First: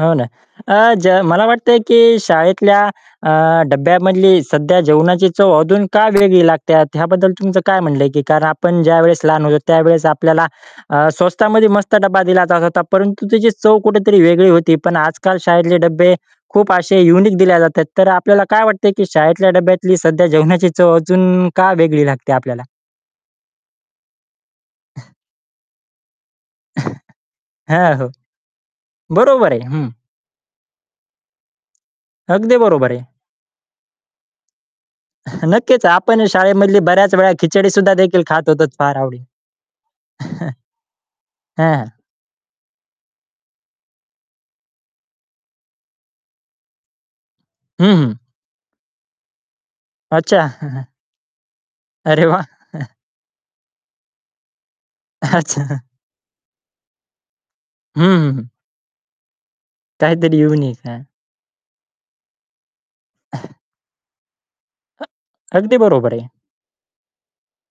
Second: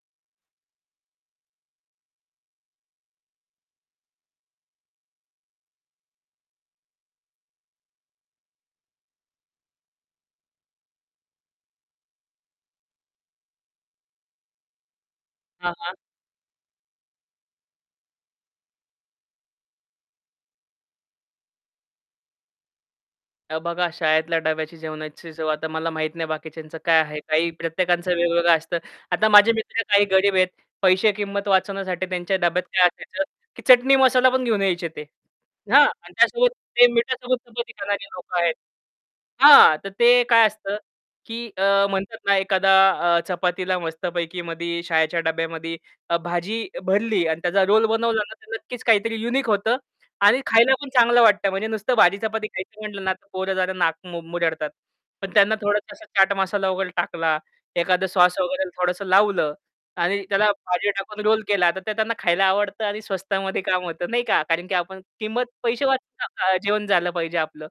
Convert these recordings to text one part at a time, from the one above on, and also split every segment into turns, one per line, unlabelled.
हो ना. अ, ज मला वाटतंय, की शाळेतल्या अ, डब्यामधली सध्या जेवणाची चव अजून का वेगळी लागते ह्याबद्दल तुमचं काय म्हणलं आहे की कारण आपण ज्यावेळेस लहान होतो, त्यावेळेस आपल्याला अ, स्वस्तामध्ये मस्त डब्बा दिला जात होता परंतु त्याची चव कुठेतरी वेगळी होती. पण आजकाल
हां,
शाळेतले
हां.
डब्बे खूप असे युनिक दिल्या जातात. तर अ, आपल्याला काय वाटते, की शाळेतल्या डब्यातली सध्या जेवणाची चव अजून का वेगळी लागते आपल्याला?
अ, बघा शाळेतल्या डब्याची जेवणाची चव आता मला माहीत नाही बाकीच्यांचं काय आहे? काही
हां, हो.
प्रत्येकांचं वेगवेगळं असतं. आता
बरोबर
माझे
आहे,
मित्र
हं.
काही गरीब आहेत. पैसे किमत वाचवण्यासाठी त्यांच्या
अगदी
डब्यात काय
बरोबर आहे.
असायचं की चटणी मसाला पण घेऊन यायचे ते. हां
नक्कीच
आणि
आपण
त्यासोबत
शाळेमधली
ते
बऱ्याच वेळा
मिठासोबत
खिचडी
चपाती
सुद्धा
खाणारे
देखील
लोकं
खात
आहेत.
होतोच फार आवडी
हां, तर ते काय असतं की
हां,
अ, म्हणतात ना एखादा अ, चपातीला मस्तपैकी मधी शाळेच्या डब्यामध्ये अ, भाजी भरली अन् त्याचा रोल
हं.
बनवला ना तर नक्कीच काहीतरी युनिक होतं आणि
अच्छा.
खायला पण चांगलं वाटतं. म्हणजे नुसतं भाजी
अरे वाह!
चपाती खायचं म्हटलं ना, तर पोरं जरा नाक मु मुरडतात. पण त्यांना
अच्छा.
थोडंसं चाट मसाला वगैरे टाकला,
हं,
एखादं श्वास
हं.
वगैरे थोडंसं लावलं आणि
काहीतरी
त्याला
युनिक,
भाजी
हां.
टाकून रोल केला, तर ते त्यांना खायला आवडतं आणि स्वस्तामध्ये काम होतं, नाही का. कारण की आपण
[unintelligible]
किंमत
अगदी
पैसे
बरोबर
वाचून
आहे.
नका, जेवण झालं पाहिजे आपलं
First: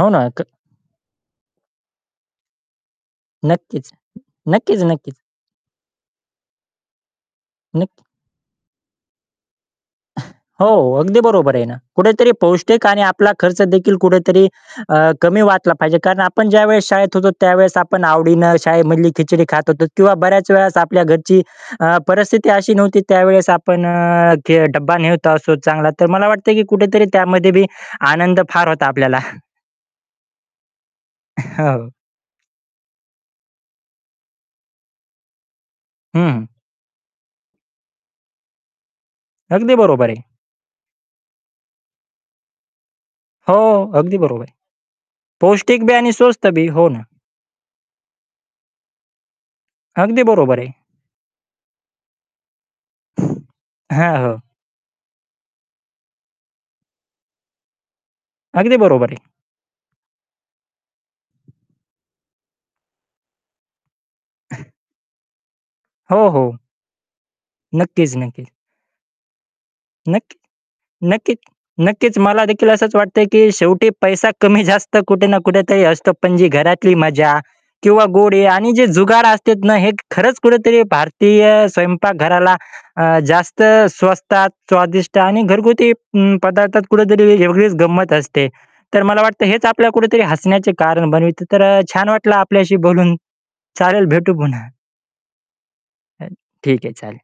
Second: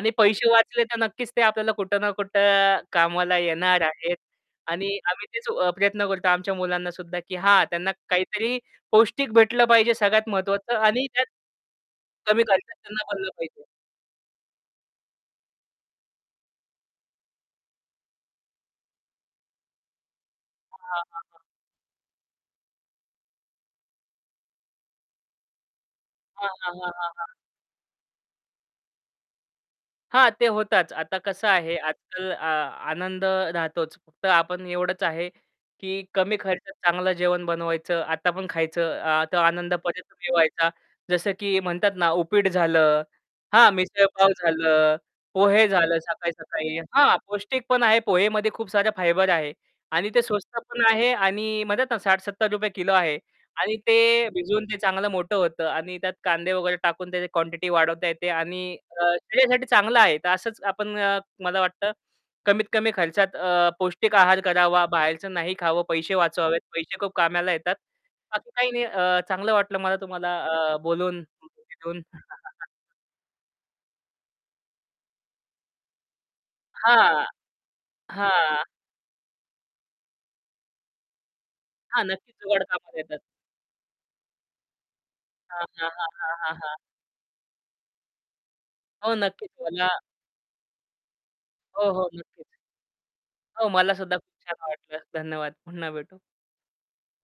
हो ना. क
पैसे वाचले तर नक्कीच ते आपल्याला कुठं ना कुठं कामाला येणार
नक्कीच,
आहेत
नक्कीच,
आणि
नक्कीच.
आम्ही तेच अ, प्रयत्न करतो आमच्या मुलांनासुद्धा की हा त्यांना
नक्क
काहीतरी पौष्टिक भेटलं पाहिजे सगळ्यात
हो,
महत्त्वाचं आणि
अगदी
त्यात
बरोबर आहे ना, कुठेतरी
कमी खर्चात
पौष्टिक आणि
त्यांना बनलं
आपला खर्च
पाहिजे.
देखील कुठेतरी अ, कमी वाटला पाहिजे. कारण आपण ज्यावेळेस शाळेत होतो त्यावेळेस आपण आवडीनं शाळेमधली खिचडी खात होतो किंवा बऱ्याच वेळेस
हां,
आपल्या
हां,
घरची
हां.
अ, परिस्थिती अशी नव्हती त्यावेळेस आपण अ, की डब्बा नेत असो चांगला तर मला
हां,
वाटते की
हां, हां,
कुठेतरी
हां, हां.
त्यामध्ये बी आनंद फार होता आपल्याला.
हां, ते होताच. आता कसं आहे,
हो.
आजकाल अ, आनंद राहतोच फक्त आपण एवढंच आहे, की कमी
हं.
खर्चात चांगलं जेवण बनवायचं आता पण खायचं अ, तो
अगदी
आनंद परत
बरोबर आहे.
मिळवायचा. जसं की म्हणतात ना उपीट झालं,
हो,
हां
अगदी
मिसळपाव
बरोबर आहे,
झालं, पोहे
पौष्टिक बी
झालं
आणि स्वस्त बी,
सकाळी-सकाळी.
हो ना.
हां, पौष्टिक पण आहे पोहेमध्ये खूप साऱ्या फायबर आहे आणि
अगदी
ते
बरोबर
स्वस्त
आहे.
पण आहे आणि म्हणत ना ₹60-₹70 किलो आहे आणि ते
हां, हो.
भिजवून ते चांगलं मोठं होतं आणि त्यात कांदे वगैरे टाकून त्याची क्वांटिटी वाढवता येते आणि
अगदी
अ,
बरोबर आहे.
शरीरासाठी चांगलं आहे. तर असंच आपण अ, मला वाटतं, कमीत कमी खर्चात अ, पौष्टिक आहार करावा, बाहेरचं नाही खावं, पैसे
हो, हो.
वाचवावेत पैसे खूप कामाला येतात.
नक्कीच, नक्कीच.
बाकी काही नाही अ, चांगलं वाटलं मला
नक्क
तुम्हाला अ, बोलून
नक्कीच
भेटून.
नक्कीच मला देखील असंच वाटतंय, की शेवटी पैसा कमी जास्त कुठे ना कुठेतरी असतो. पण जी घरातली
हां
मजा किंवा गोडे
हां.
आणि जे जुगार असतात ना, हे खरंच कुठेतरी भारतीय
हां,
स्वयंपाक
नक्कीच
घराला
जुगाड कामात येतात.
अ, जास्त स्वस्तात, स्वादिष्ट आणि
हां, हां,
घरगुती
हां, हां,
अं,
हां, हां.
पदार्थात कुठेतरी वेगळीच गंमत असते. तर
हो,
मला वाटतं
नक्कीच.
हेच
मला
आपल्याला कुठेतरी हसण्याचे कारण बनतात तर अ,
हो, हो,
छान वाटलं
नक्कीच.
आपल्याशी बोलून
हो, मला
चालेल
सुद्धा
भेटू
खूप छान
पुन्हा.
वाटलं. धन्यवाद पुन्हा भेटू.
अ, ठीक आहे चालेल.